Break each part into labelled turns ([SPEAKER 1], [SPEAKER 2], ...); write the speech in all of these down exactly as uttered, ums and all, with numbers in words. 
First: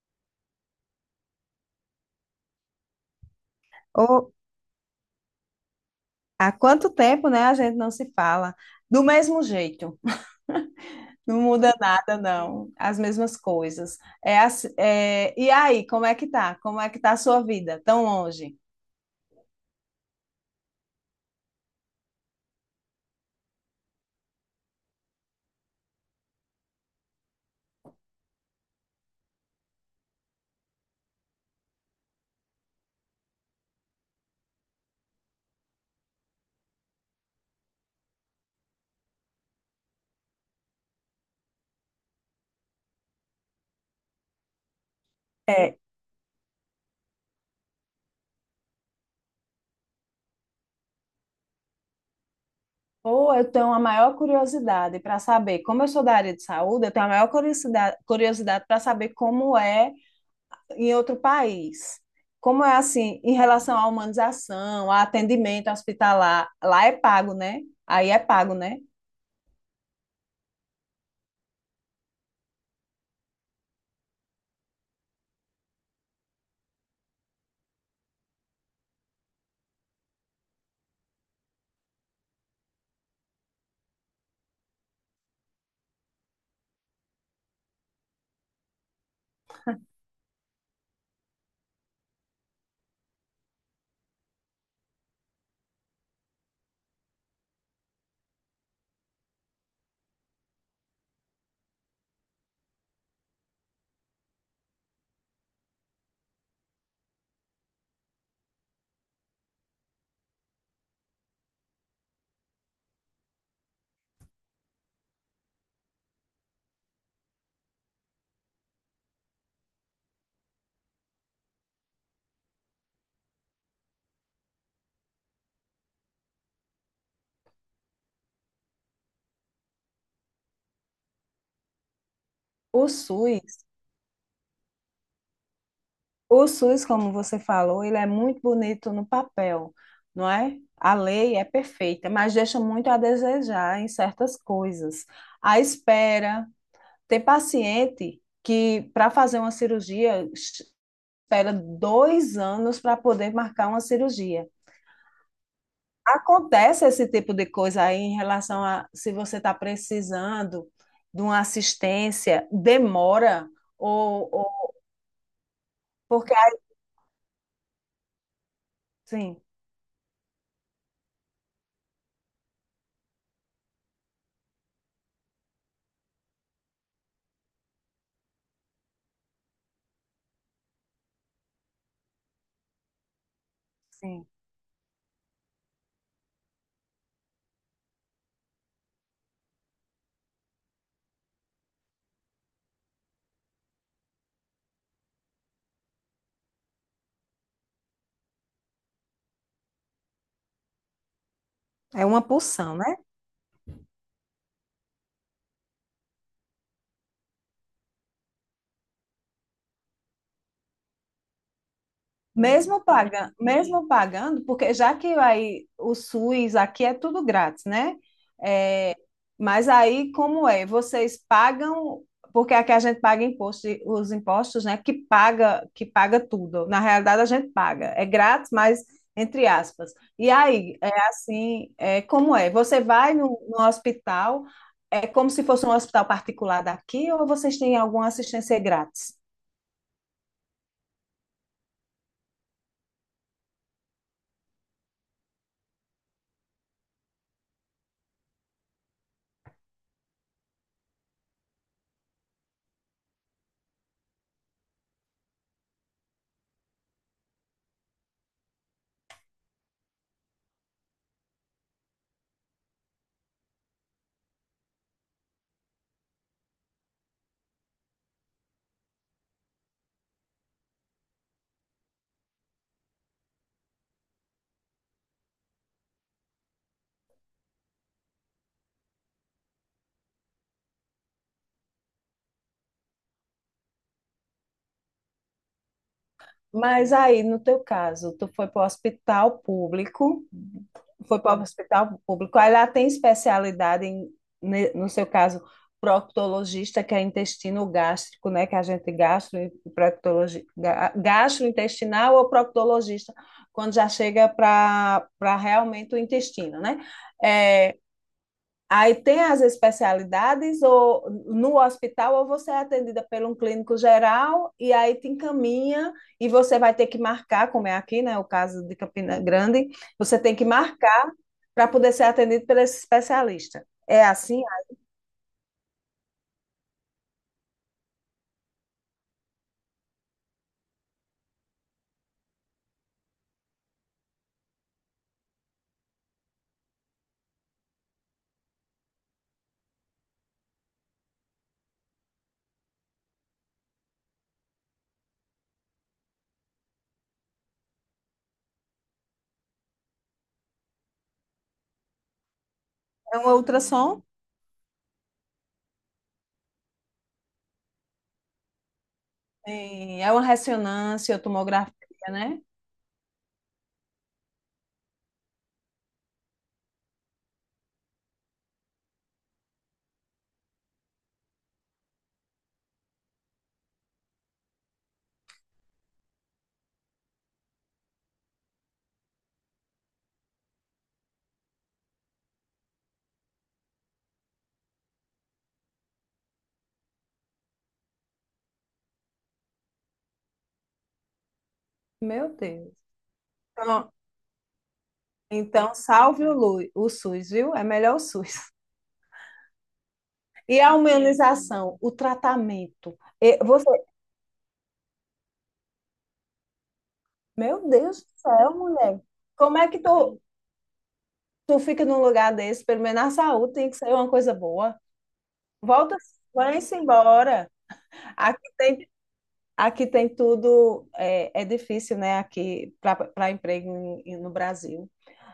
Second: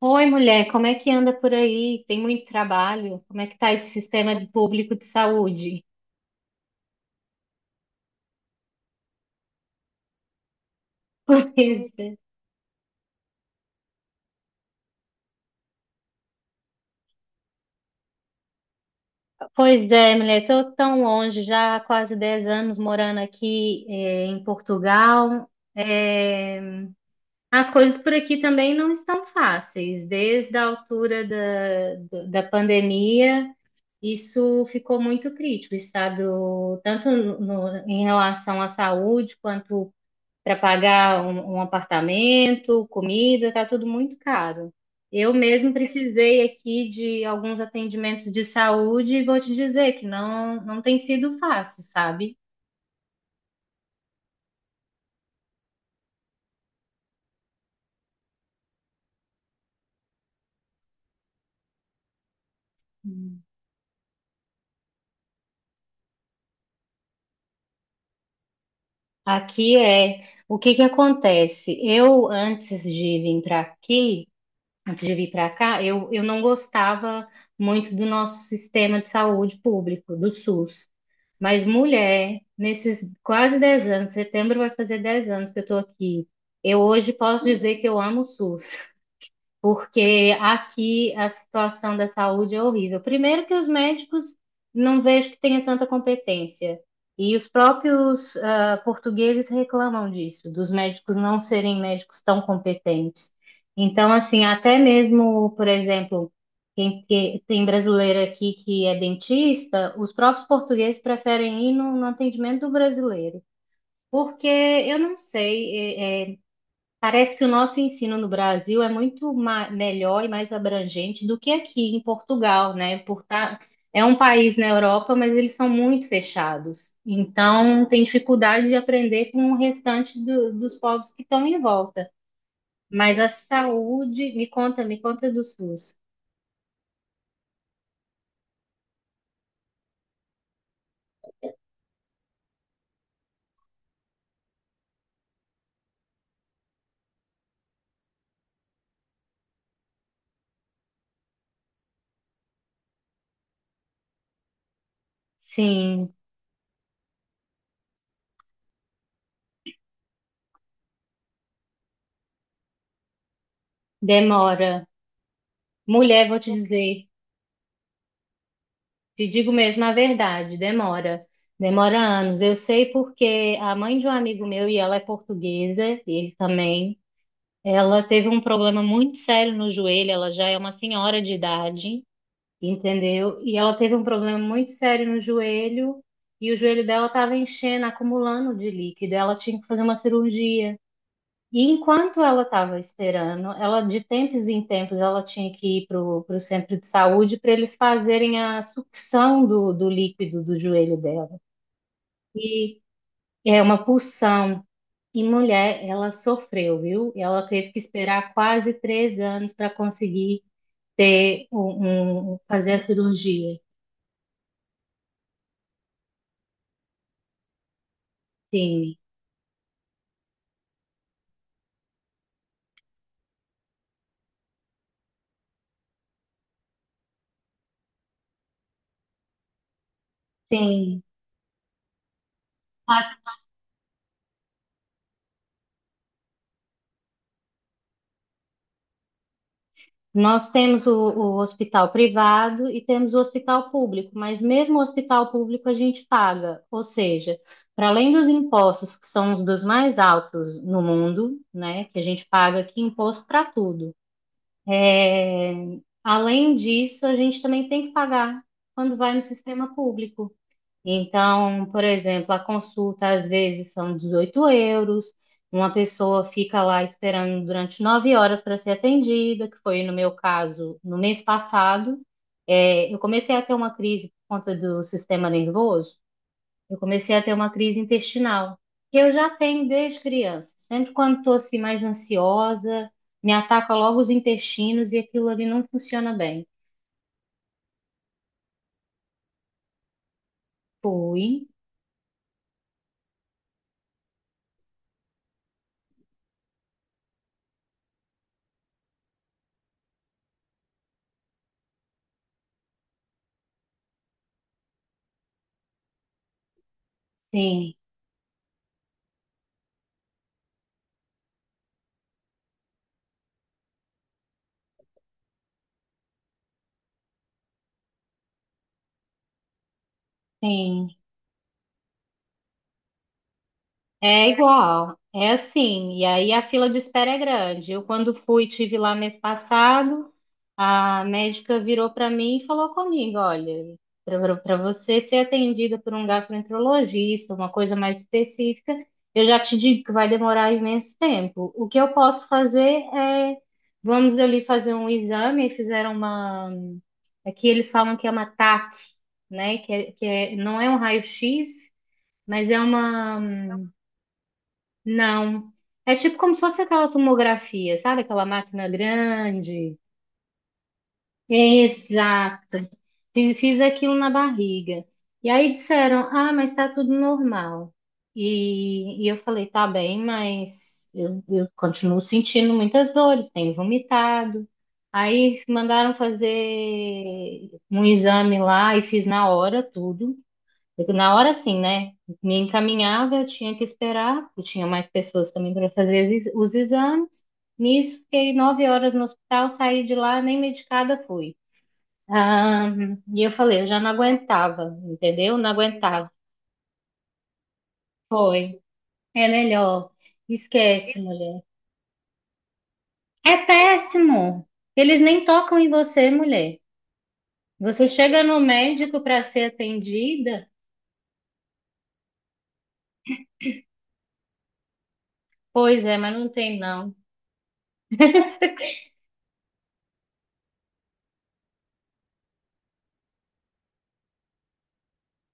[SPEAKER 1] Oi, mulher, como é que anda por aí? Tem muito trabalho? Como é que tá esse
[SPEAKER 2] Ô,
[SPEAKER 1] sistema de- público de saúde?
[SPEAKER 2] há quanto tempo, né, a gente não se fala? Do mesmo jeito, não muda
[SPEAKER 1] Pois é,
[SPEAKER 2] nada, não. As mesmas coisas. É, ass- é, e aí, como é que tá? Como é que tá a sua vida tão longe?
[SPEAKER 1] pois é, mulher, tô tão longe, já há quase dez anos morando aqui, eh, em Portugal. Eh, as coisas por aqui também não estão fáceis. Desde a altura da, da pandemia, isso ficou muito crítico, o estado, tanto no- no- em relação à saúde quanto para pagar um, um apartamento, comida, está tudo muito caro. Eu mesmo
[SPEAKER 2] É,
[SPEAKER 1] precisei aqui de alguns atendimentos de saúde e vou te dizer que não, não tem sido fácil, sabe?
[SPEAKER 2] ou eu tenho a maior curiosidade para saber, como eu sou da área de saúde, eu tenho a maior curiosidade, curiosidade para saber como é em outro país. Como é assim, em
[SPEAKER 1] Hum.
[SPEAKER 2] relação à humanização, a atendimento hospitalar, lá é pago, né? Aí é pago, né?
[SPEAKER 1] Aqui é o que que acontece? Eu, antes de vir para aqui, antes de vir para cá, eu, eu não gostava muito do nosso sistema de saúde público, do SUS. Mas, mulher, nesses quase dez anos, setembro vai fazer dez anos que eu estou aqui. Eu hoje posso dizer que eu amo o SUS porque aqui a situação da saúde é horrível. Primeiro que os médicos não vejo que tenha tanta competência. E os próprios ah, portugueses reclamam disso, dos médicos não serem médicos tão competentes. Então, assim, até mesmo, por exemplo, quem que- tem brasileiro aqui que é dentista, os próprios portugueses preferem ir no no atendimento do brasileiro. Porque eu não sei, é, é, parece que o nosso ensino no Brasil é muito ma- melhor e mais abrangente do que aqui em Portugal, né? Por tá- É um país na Europa, mas eles são muito fechados. Então, tem dificuldade de aprender com o restante do- dos povos que estão em volta.
[SPEAKER 2] O
[SPEAKER 1] Mas a
[SPEAKER 2] SUS.
[SPEAKER 1] saúde, me conta, me conta do SUS.
[SPEAKER 2] O SUS, como você falou, ele é muito bonito no papel, não é? A lei é perfeita, mas deixa muito a desejar em certas coisas. A espera, tem paciente que para fazer uma cirurgia espera dois anos para poder marcar uma cirurgia.
[SPEAKER 1] Sim,
[SPEAKER 2] Acontece esse tipo de coisa aí em relação a se você está precisando de uma assistência, demora ou, ou
[SPEAKER 1] demora. Mulher,
[SPEAKER 2] porque
[SPEAKER 1] vou te dizer, te
[SPEAKER 2] assim,
[SPEAKER 1] digo mesmo a verdade, demora. Demora anos. Eu sei porque a mãe de um amigo meu, e ela é portuguesa, e ele também. Ela teve um problema muito sério no joelho, ela já é uma senhora de idade, entendeu? E ela teve um
[SPEAKER 2] sim,
[SPEAKER 1] problema muito sério no joelho, e o joelho dela estava enchendo, acumulando de líquido, ela tinha que fazer uma cirurgia. E enquanto ela estava esperando, ela de tempos em tempos ela tinha que ir para o centro de saúde para eles fazerem a sucção do, do líquido do joelho dela.
[SPEAKER 2] é uma pulsão,
[SPEAKER 1] E
[SPEAKER 2] né?
[SPEAKER 1] é uma pulsão. E mulher, ela sofreu, viu? Ela teve que esperar quase três anos para conseguir ter um, um- fazer a
[SPEAKER 2] Mesmo paga,
[SPEAKER 1] cirurgia.
[SPEAKER 2] mesmo pagando, porque já que aí o SUS aqui é tudo grátis, né?
[SPEAKER 1] Sim,
[SPEAKER 2] Mas aí como é? Vocês pagam, porque aqui a gente paga imposto, de- os impostos, né? Que paga, que paga tudo. Na realidade a gente paga, é grátis, mas entre aspas. E aí é
[SPEAKER 1] sim.
[SPEAKER 2] assim, é como é? Você vai no,
[SPEAKER 1] A-
[SPEAKER 2] no hospital, é como se fosse um hospital particular daqui, ou vocês têm alguma assistência grátis?
[SPEAKER 1] Nós temos o, o hospital privado e temos o hospital público, mas mesmo o hospital público a gente paga, ou seja, para além dos impostos, que são os dos mais altos no mundo, né, que a gente paga aqui imposto para tudo. É, além disso, a gente também tem que pagar quando vai no sistema público. Então, por exemplo, a consulta às vezes são dezoito euros, uma pessoa fica lá esperando durante nove horas para ser atendida, que foi no meu caso no mês passado. É, eu comecei a ter uma crise por conta do sistema nervoso. Eu comecei a ter uma crise intestinal, que eu já tenho desde criança. Sempre quando estou assim mais ansiosa, me ataca logo os intestinos e aquilo ali não funciona bem.
[SPEAKER 2] Mas aí, no teu caso, tu foi para o hospital público. foi para o
[SPEAKER 1] Fui,
[SPEAKER 2] hospital público. Aí lá tem especialidade em, ne- no seu caso, proctologista, que é intestino gástrico, né? Que a gente gastro, proctologi- ga- gastrointestinal ou proctologista, quando já chega para para realmente o intestino, né?
[SPEAKER 1] sim,
[SPEAKER 2] É, aí tem as especialidades ou no hospital ou você é atendida por um clínico geral e aí te encaminha e você vai ter que marcar, como é aqui, né? O caso de Campina Grande, você tem que
[SPEAKER 1] sim.
[SPEAKER 2] marcar para poder ser atendido por esse especialista. É
[SPEAKER 1] É
[SPEAKER 2] assim?
[SPEAKER 1] igual, é assim. E aí a fila de espera é grande. Eu, quando fui, tive lá mês passado, a médica virou para mim e falou comigo: olha, para você ser atendida por um gastroenterologista, uma coisa mais específica, eu já te digo que vai demorar imenso tempo. O que eu posso fazer é, vamos ali fazer um exame. E fizeram uma. Aqui eles falam que é uma TAC, né? Que, é- que é- não é um raio-x, mas é
[SPEAKER 2] É
[SPEAKER 1] uma.
[SPEAKER 2] um ultrassom?
[SPEAKER 1] Não. É tipo como se fosse aquela tomografia, sabe? Aquela máquina grande.
[SPEAKER 2] Sim, é uma ressonância, tomografia, né?
[SPEAKER 1] Exato. Fiz, fiz aquilo na barriga. E aí disseram, ah, mas tá tudo normal. E, e eu falei, tá bem, mas eu, eu continuo sentindo muitas dores, tenho vomitado. Aí mandaram fazer um exame lá e fiz na hora tudo. Na hora, sim, né? Me encaminhava, eu tinha que esperar, porque tinha mais pessoas também para fazer exi- os exames. Nisso, fiquei nove horas no hospital, saí de lá, nem medicada fui.
[SPEAKER 2] Meu
[SPEAKER 1] Ah,
[SPEAKER 2] Deus.
[SPEAKER 1] e eu falei, eu já não
[SPEAKER 2] Então,
[SPEAKER 1] aguentava, entendeu? Não
[SPEAKER 2] então
[SPEAKER 1] aguentava.
[SPEAKER 2] salve o, Lu- o SUS, viu? É melhor o SUS.
[SPEAKER 1] Foi, é melhor.
[SPEAKER 2] E a
[SPEAKER 1] Esquece, mulher.
[SPEAKER 2] humanização, o tratamento.
[SPEAKER 1] É
[SPEAKER 2] E você,
[SPEAKER 1] péssimo. Eles nem tocam em você, mulher.
[SPEAKER 2] meu
[SPEAKER 1] Você
[SPEAKER 2] Deus do
[SPEAKER 1] chega no
[SPEAKER 2] céu,
[SPEAKER 1] médico
[SPEAKER 2] mulher.
[SPEAKER 1] para ser
[SPEAKER 2] Como é que tu,
[SPEAKER 1] atendida,
[SPEAKER 2] tu fica num lugar desse? Pelo menos na saúde tem que ser uma coisa boa.
[SPEAKER 1] pois
[SPEAKER 2] Volta,
[SPEAKER 1] é, mas não tem
[SPEAKER 2] vai-se
[SPEAKER 1] não.
[SPEAKER 2] embora. Aqui tem Aqui tem tudo, é, é difícil, né, aqui para emprego em- em- no Brasil.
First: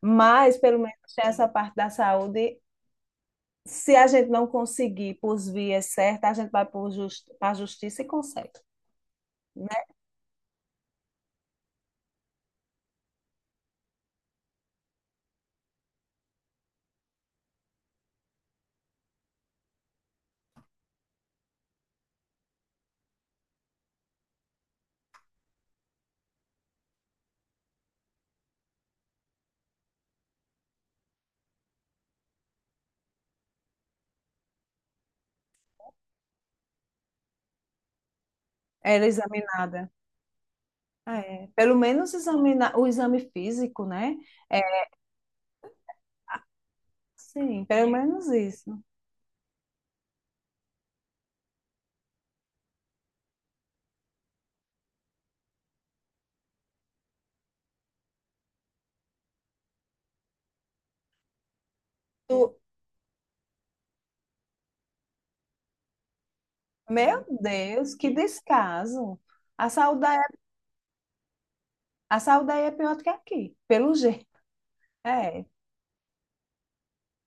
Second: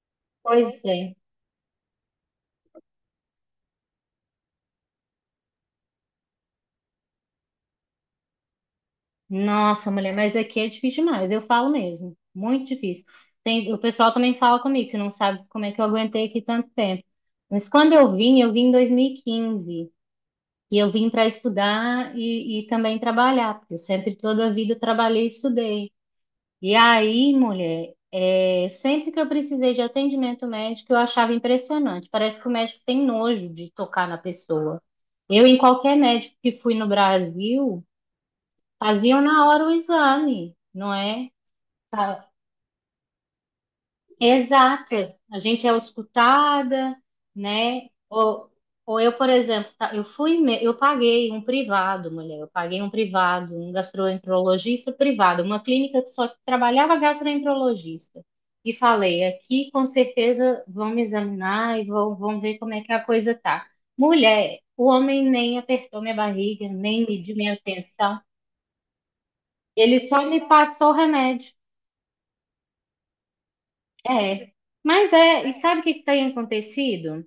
[SPEAKER 2] Mas, pelo
[SPEAKER 1] Pois
[SPEAKER 2] menos,
[SPEAKER 1] é.
[SPEAKER 2] tem essa parte da saúde. Se a gente não conseguir por vias certas, a gente vai para a justiça e consegue, né?
[SPEAKER 1] Nossa, mulher, mas aqui é difícil demais, eu falo mesmo, muito difícil. Tem, o pessoal também fala comigo que não sabe como é que eu aguentei aqui tanto tempo. Mas quando eu vim, eu vim em dois mil e quinze e quinze e eu vim para estudar e, e também trabalhar, porque eu sempre, toda a vida, trabalhei e estudei. E aí, mulher, é, sempre que eu precisei de atendimento médico, eu achava impressionante. Parece que o médico tem nojo de tocar na pessoa. Eu, em qualquer médico que fui no Brasil,
[SPEAKER 2] Era
[SPEAKER 1] faziam na hora o
[SPEAKER 2] examinada.
[SPEAKER 1] exame, não é?
[SPEAKER 2] É, pelo menos
[SPEAKER 1] Tá-
[SPEAKER 2] examinar o exame físico, né? É,
[SPEAKER 1] Exato. A gente é auscultada,
[SPEAKER 2] sim,
[SPEAKER 1] né?
[SPEAKER 2] pelo menos
[SPEAKER 1] Ou,
[SPEAKER 2] isso.
[SPEAKER 1] ou eu, por exemplo, tá- eu fui, me- eu paguei um privado, mulher, eu paguei um privado, um gastroenterologista privado, uma clínica que só trabalhava gastroenterologista. E falei, aqui com certeza vão me examinar e vão, vão ver
[SPEAKER 2] Tu-
[SPEAKER 1] como é que a coisa tá. Mulher, o homem nem apertou minha barriga, nem
[SPEAKER 2] meu
[SPEAKER 1] mediu minha
[SPEAKER 2] Deus, que
[SPEAKER 1] atenção.
[SPEAKER 2] descaso. A
[SPEAKER 1] Ele
[SPEAKER 2] saúde, aí-
[SPEAKER 1] só me passou o remédio.
[SPEAKER 2] a saúde aí é pior do que aqui, pelo jeito.
[SPEAKER 1] É, mas
[SPEAKER 2] É, é.
[SPEAKER 1] é, e sabe o que que tem acontecido?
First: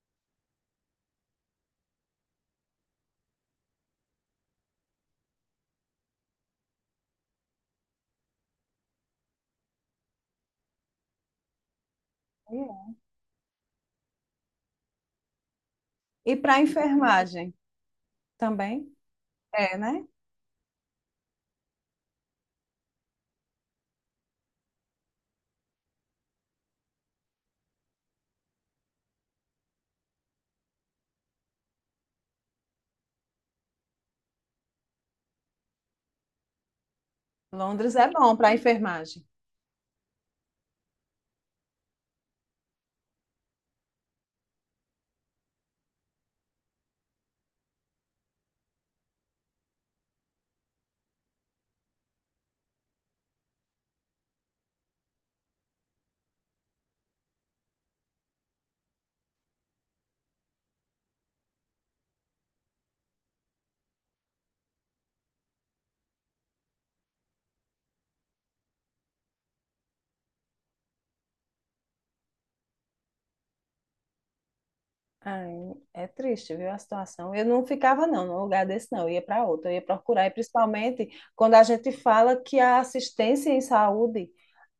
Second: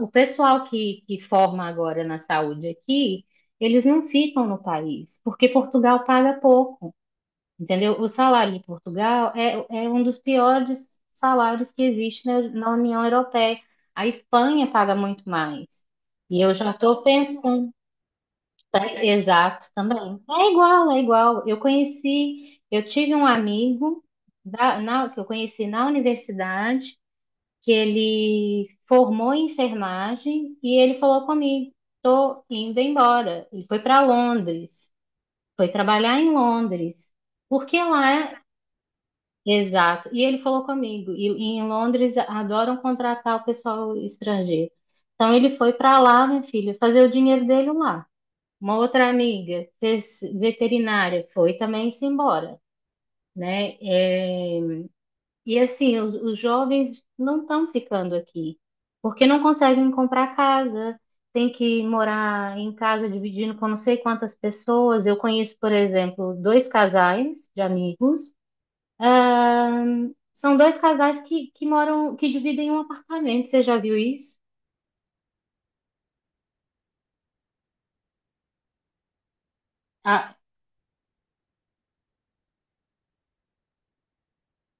[SPEAKER 1] O pessoal que, que forma agora na saúde aqui, eles não ficam no país, porque Portugal paga pouco, entendeu? O salário de Portugal é, é um dos piores salários que existe na, na União Europeia. A Espanha paga muito mais.
[SPEAKER 2] E
[SPEAKER 1] E eu
[SPEAKER 2] para
[SPEAKER 1] já estou
[SPEAKER 2] enfermagem?
[SPEAKER 1] pensando, tá?
[SPEAKER 2] Também?
[SPEAKER 1] Exato,
[SPEAKER 2] É, né?
[SPEAKER 1] também. É igual, é igual. Eu conheci, eu tive um amigo da- na- que eu conheci na universidade que ele formou em enfermagem e ele falou comigo, tô indo embora. Ele foi para Londres, foi trabalhar em Londres, porque
[SPEAKER 2] Londres é
[SPEAKER 1] lá
[SPEAKER 2] bom
[SPEAKER 1] é
[SPEAKER 2] para enfermagem.
[SPEAKER 1] exato. E, ele falou comigo, e, e em Londres adoram contratar o pessoal estrangeiro. Então ele foi para lá, minha filha, fazer o dinheiro dele lá. Uma outra amiga fez veterinária, foi também se embora, né? É, e assim, os, os jovens não estão ficando aqui, porque não conseguem comprar casa, tem que morar em casa dividindo com não sei quantas pessoas. Eu conheço, por exemplo, dois casais de amigos. Ahn, são dois casais que, que moram, que dividem um apartamento. Você já viu isso?
[SPEAKER 2] Ai, é triste, viu, a situação. Eu não ficava, não, num lugar desse, não. Eu ia para outro, eu ia procurar. E
[SPEAKER 1] Ah,
[SPEAKER 2] principalmente quando a gente fala que a assistência em saúde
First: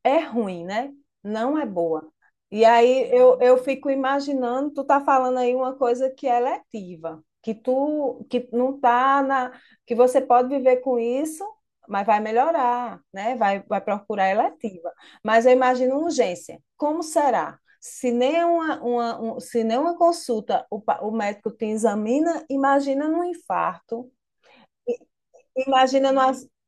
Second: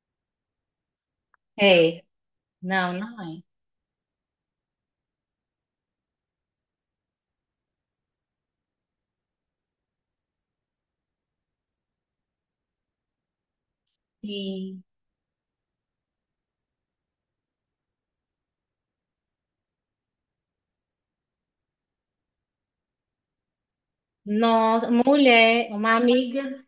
[SPEAKER 2] é ruim, né? Não é
[SPEAKER 1] é.
[SPEAKER 2] boa. E
[SPEAKER 1] Não,
[SPEAKER 2] aí
[SPEAKER 1] não
[SPEAKER 2] eu,
[SPEAKER 1] é.
[SPEAKER 2] eu fico imaginando, tu tá falando aí uma coisa que é letiva, que tu que não tá na, que você pode viver com isso, mas vai melhorar, né? Vai, vai procurar
[SPEAKER 1] E,
[SPEAKER 2] eletiva. Mas eu imagino uma urgência. Como será? Se nem uma, uma, um- se nem uma consulta o, pa- o médico te examina, imagina num infarto,
[SPEAKER 1] Nossa,
[SPEAKER 2] i-
[SPEAKER 1] mulher, uma
[SPEAKER 2] imagina numa...
[SPEAKER 1] amiga.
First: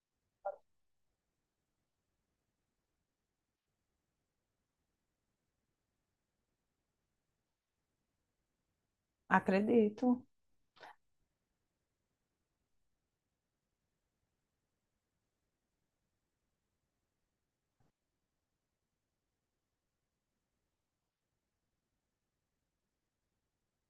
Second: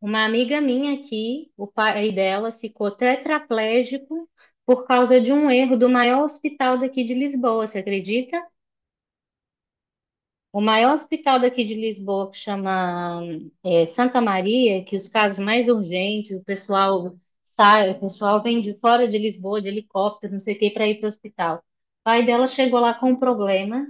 [SPEAKER 1] Uma amiga minha aqui, o pai dela ficou tetraplégico por causa de um erro do maior hospital daqui de Lisboa, você acredita?
[SPEAKER 2] Acredito.
[SPEAKER 1] O maior hospital daqui de Lisboa, que chama é, Santa Maria, que os casos mais urgentes, o pessoal sai, o pessoal vem de fora de Lisboa, de helicóptero, não sei o que, para ir para o hospital. O pai dela chegou lá com um problema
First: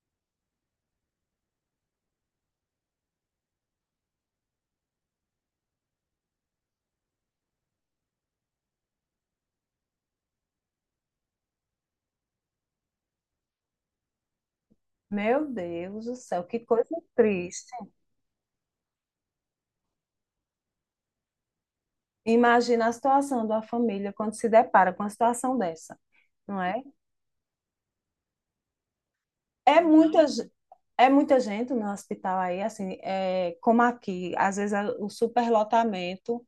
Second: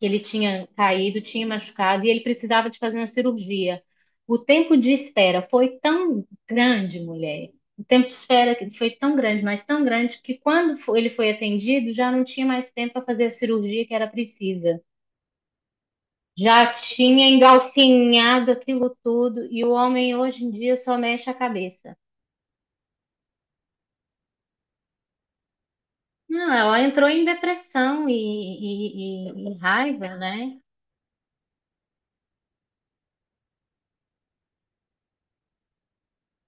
[SPEAKER 1] que ele tinha caído, tinha machucado e ele precisava de fazer uma cirurgia. O tempo de espera foi tão grande, mulher. O tempo de espera que foi tão grande, mas tão grande, que quando fo- ele foi atendido, já não tinha mais tempo para fazer a cirurgia que era precisa.
[SPEAKER 2] Meu Deus do céu, que
[SPEAKER 1] Já
[SPEAKER 2] coisa
[SPEAKER 1] tinha
[SPEAKER 2] triste.
[SPEAKER 1] engalfinhado aquilo tudo e o homem hoje em dia só mexe a cabeça.
[SPEAKER 2] Imagina a situação da família quando se depara com uma situação dessa,
[SPEAKER 1] Não,
[SPEAKER 2] não
[SPEAKER 1] ela
[SPEAKER 2] é?
[SPEAKER 1] entrou em depressão e, e e- e
[SPEAKER 2] É
[SPEAKER 1] raiva,
[SPEAKER 2] muita, ge-
[SPEAKER 1] né?
[SPEAKER 2] é muita gente no hospital aí, assim, é, como aqui, às vezes a- o superlotamento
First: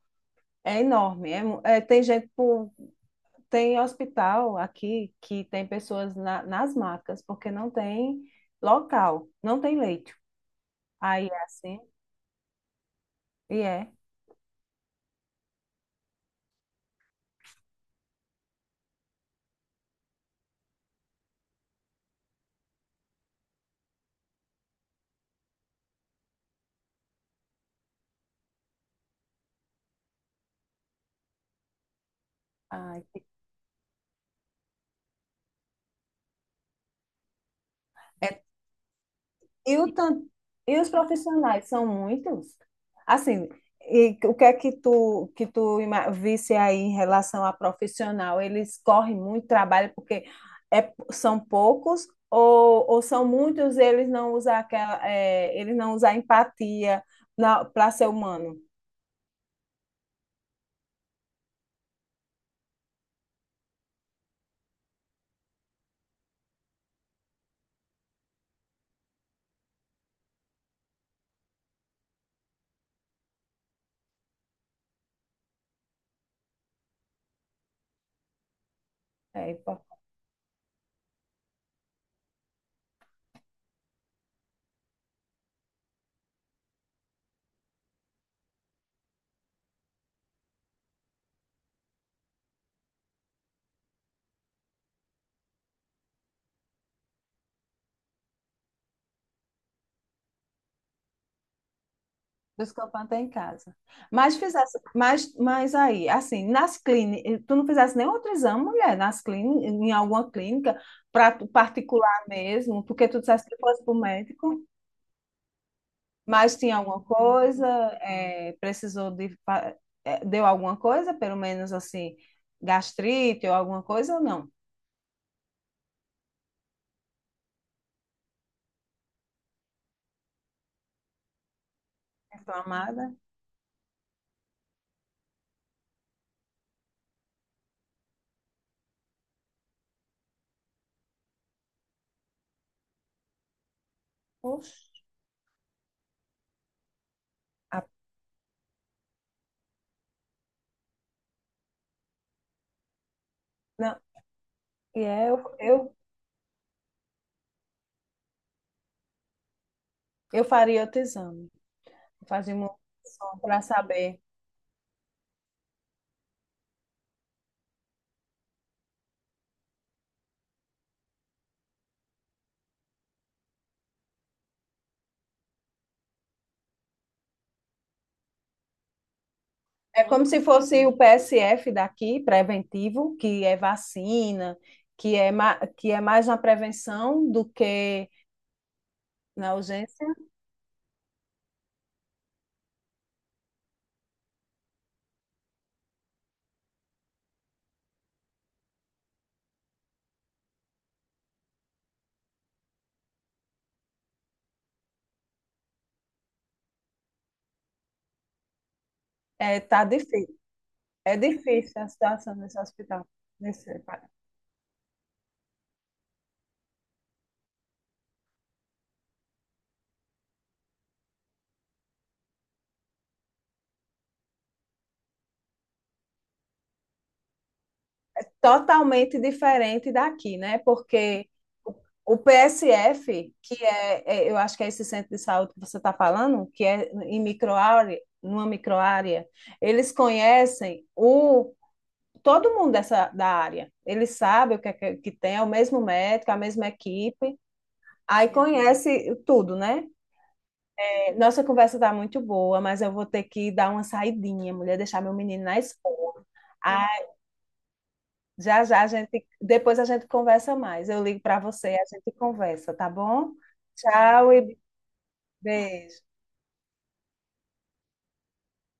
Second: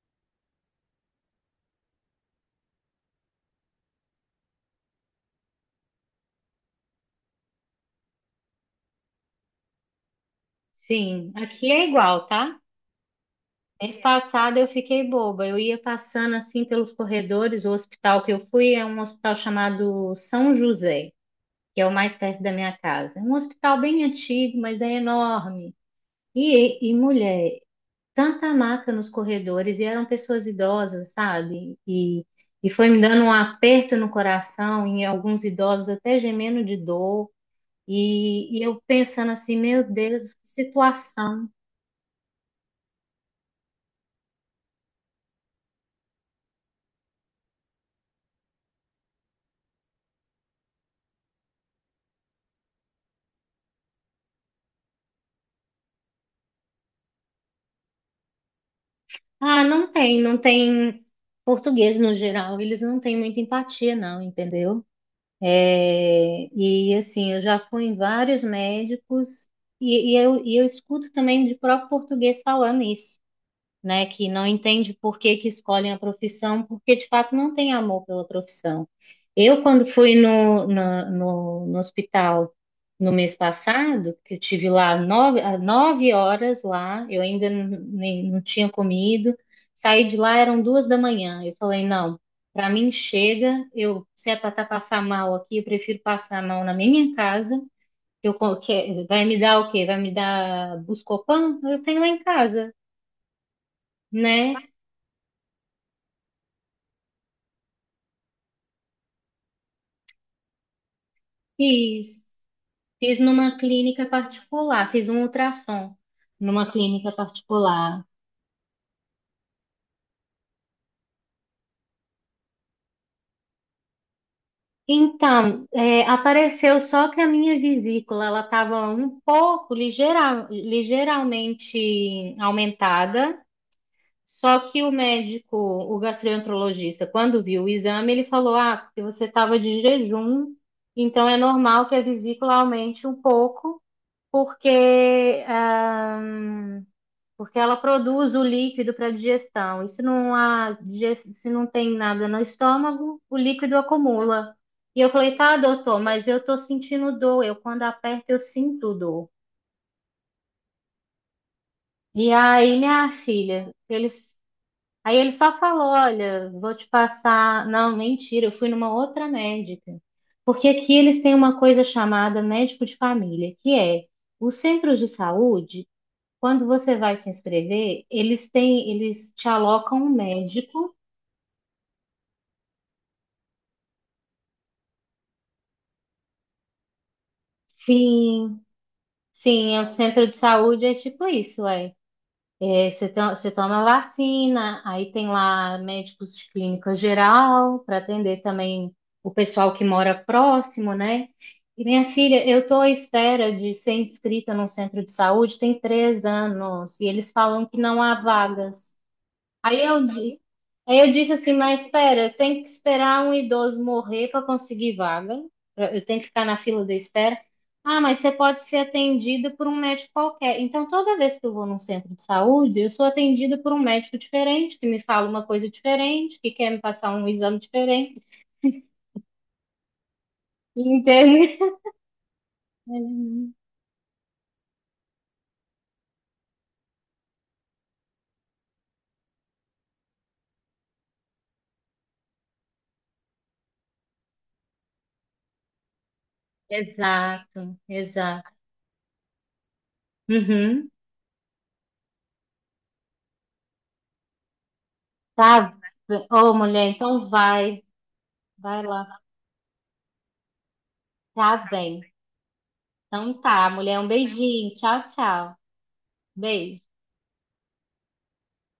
[SPEAKER 2] é enorme. É mu- é, tem gente por, tem hospital aqui que tem pessoas na- nas macas, porque não tem local, não tem leito. Aí
[SPEAKER 1] Sim,
[SPEAKER 2] é
[SPEAKER 1] aqui
[SPEAKER 2] assim,
[SPEAKER 1] é igual, tá?
[SPEAKER 2] e é.
[SPEAKER 1] Mês passado eu fiquei boba. Eu ia passando assim pelos corredores. O hospital que eu fui é um hospital chamado São José, que é o mais perto da minha casa. É um hospital bem antigo, mas é enorme. E, e mulher, tanta maca nos corredores, e eram pessoas idosas, sabe? E, e foi me
[SPEAKER 2] Ai,
[SPEAKER 1] dando um aperto no coração, em alguns idosos até gemendo de dor. E, e eu pensando assim,
[SPEAKER 2] E,
[SPEAKER 1] meu
[SPEAKER 2] o tan-
[SPEAKER 1] Deus, que
[SPEAKER 2] e os
[SPEAKER 1] situação.
[SPEAKER 2] profissionais são muitos? Assim, e o que é que tu, que tu ima- visse aí em relação a profissional? Eles correm muito trabalho porque é, são poucos ou, ou são muitos e eles não usam aquela, é, eles não usam empatia para ser humano?
[SPEAKER 1] Ah, não tem, não tem português no geral, eles não têm muita empatia, não, entendeu? É, e assim, eu já fui em vários médicos e, e eu, e eu escuto também de próprio português falando isso né, que não entende por que que escolhem a profissão, porque de fato não tem amor pela profissão.
[SPEAKER 2] É.
[SPEAKER 1] Eu, quando fui no, no, no- no hospital no mês passado, que eu tive lá nove, ah, nove horas lá, eu ainda n- nem, não tinha comido, saí de lá, eram duas da manhã. Eu falei, não, para mim chega, eu, se é para tá passar mal aqui, eu prefiro passar mal na minha casa, que eu, co- que, vai me dar o quê? Vai me dar Buscopan? Eu tenho lá em
[SPEAKER 2] Dos
[SPEAKER 1] casa,
[SPEAKER 2] que eu plantei em casa. Mas
[SPEAKER 1] né?
[SPEAKER 2] fizesse, mas, mas aí, assim, nas clínicas, tu não fizesse nenhum outro exame, mulher, nas clínicas, em alguma clínica, pra, tu- particular
[SPEAKER 1] Fiz,
[SPEAKER 2] mesmo, porque
[SPEAKER 1] fiz
[SPEAKER 2] tu dissesse
[SPEAKER 1] numa
[SPEAKER 2] que fosse para o
[SPEAKER 1] clínica
[SPEAKER 2] médico,
[SPEAKER 1] particular, fiz um ultrassom
[SPEAKER 2] mas
[SPEAKER 1] numa
[SPEAKER 2] tinha alguma
[SPEAKER 1] clínica
[SPEAKER 2] coisa,
[SPEAKER 1] particular.
[SPEAKER 2] é, precisou de, fa- é, deu alguma coisa, pelo menos assim, gastrite ou alguma coisa ou não?
[SPEAKER 1] Então, é, apareceu só que a minha vesícula ela estava um pouco ligeira, ligeiramente
[SPEAKER 2] Inflamada?
[SPEAKER 1] aumentada. Só que o médico, o gastroenterologista, quando viu o exame, ele falou: Ah, porque você estava de jejum, então é normal que a vesícula aumente um pouco,
[SPEAKER 2] Oxe,
[SPEAKER 1] porque ah, porque ela
[SPEAKER 2] a-
[SPEAKER 1] produz o líquido para digestão. E se não há, diges- se não tem nada no estômago, o líquido
[SPEAKER 2] não,
[SPEAKER 1] acumula.
[SPEAKER 2] e
[SPEAKER 1] E eu
[SPEAKER 2] é,
[SPEAKER 1] falei,
[SPEAKER 2] eu,
[SPEAKER 1] tá,
[SPEAKER 2] eu,
[SPEAKER 1] doutor, mas eu tô sentindo dor. Eu, quando aperto, eu sinto dor.
[SPEAKER 2] eu faria outro exame,
[SPEAKER 1] E
[SPEAKER 2] fazia uma
[SPEAKER 1] aí, minha
[SPEAKER 2] ultrassom para
[SPEAKER 1] filha,
[SPEAKER 2] saber.
[SPEAKER 1] eles. Aí ele só falou, olha, vou te passar. Não, mentira, eu fui numa outra médica. Porque aqui eles têm uma coisa chamada médico de família, que é os centros de saúde, quando você vai se inscrever, eles têm, eles te alocam
[SPEAKER 2] É
[SPEAKER 1] um
[SPEAKER 2] como se fosse
[SPEAKER 1] médico.
[SPEAKER 2] o P S F daqui, preventivo, que é vacina, que é, ma- que é mais na prevenção do que
[SPEAKER 1] Sim,
[SPEAKER 2] na
[SPEAKER 1] sim, é o
[SPEAKER 2] urgência.
[SPEAKER 1] centro de saúde é tipo isso, é. É, você, to- você toma vacina, aí tem lá médicos de clínica geral para atender também o pessoal que mora próximo, né? E minha filha, eu estou à espera de ser inscrita num centro de saúde tem três anos e eles falam que não há vagas.
[SPEAKER 2] É,
[SPEAKER 1] Aí
[SPEAKER 2] tá
[SPEAKER 1] eu,
[SPEAKER 2] difícil.
[SPEAKER 1] di- aí eu
[SPEAKER 2] É
[SPEAKER 1] disse assim,
[SPEAKER 2] difícil
[SPEAKER 1] mas
[SPEAKER 2] a
[SPEAKER 1] espera, eu
[SPEAKER 2] situação nesse
[SPEAKER 1] tenho que
[SPEAKER 2] hospital.
[SPEAKER 1] esperar um
[SPEAKER 2] Nesse,
[SPEAKER 1] idoso morrer para conseguir vaga. pra- Eu tenho que ficar na fila da espera. Ah, mas você pode ser atendido por um médico qualquer. Então, toda vez que eu vou num centro de saúde, eu sou atendida por um médico diferente, que me fala uma coisa diferente, que quer me passar um exame diferente.
[SPEAKER 2] totalmente diferente daqui, né? Porque
[SPEAKER 1] Entende?
[SPEAKER 2] o o P S F,
[SPEAKER 1] Uhum.
[SPEAKER 2] que é, é, eu acho que é esse centro de saúde que você está falando, que é em microárea, numa microárea, eles conhecem o todo mundo dessa, da área. Ele sabe o que, é que, tem, é o mesmo médico, é a mesma equipe.
[SPEAKER 1] Exato,
[SPEAKER 2] Aí
[SPEAKER 1] exato.
[SPEAKER 2] conhece tudo, né?
[SPEAKER 1] Uhum.
[SPEAKER 2] É, nossa conversa tá muito boa, mas eu vou ter que dar uma saidinha, mulher, deixar meu menino na
[SPEAKER 1] Tá.
[SPEAKER 2] escola.
[SPEAKER 1] Ô, mulher,
[SPEAKER 2] Aí,
[SPEAKER 1] então vai,
[SPEAKER 2] já
[SPEAKER 1] vai
[SPEAKER 2] já a
[SPEAKER 1] lá.
[SPEAKER 2] gente, depois a gente conversa mais. Eu ligo para
[SPEAKER 1] Tá
[SPEAKER 2] você, e a
[SPEAKER 1] bem.
[SPEAKER 2] gente conversa, tá bom?
[SPEAKER 1] Então tá, mulher, um
[SPEAKER 2] Tchau e
[SPEAKER 1] beijinho. Tchau, tchau.
[SPEAKER 2] beijo.
[SPEAKER 1] Beijo.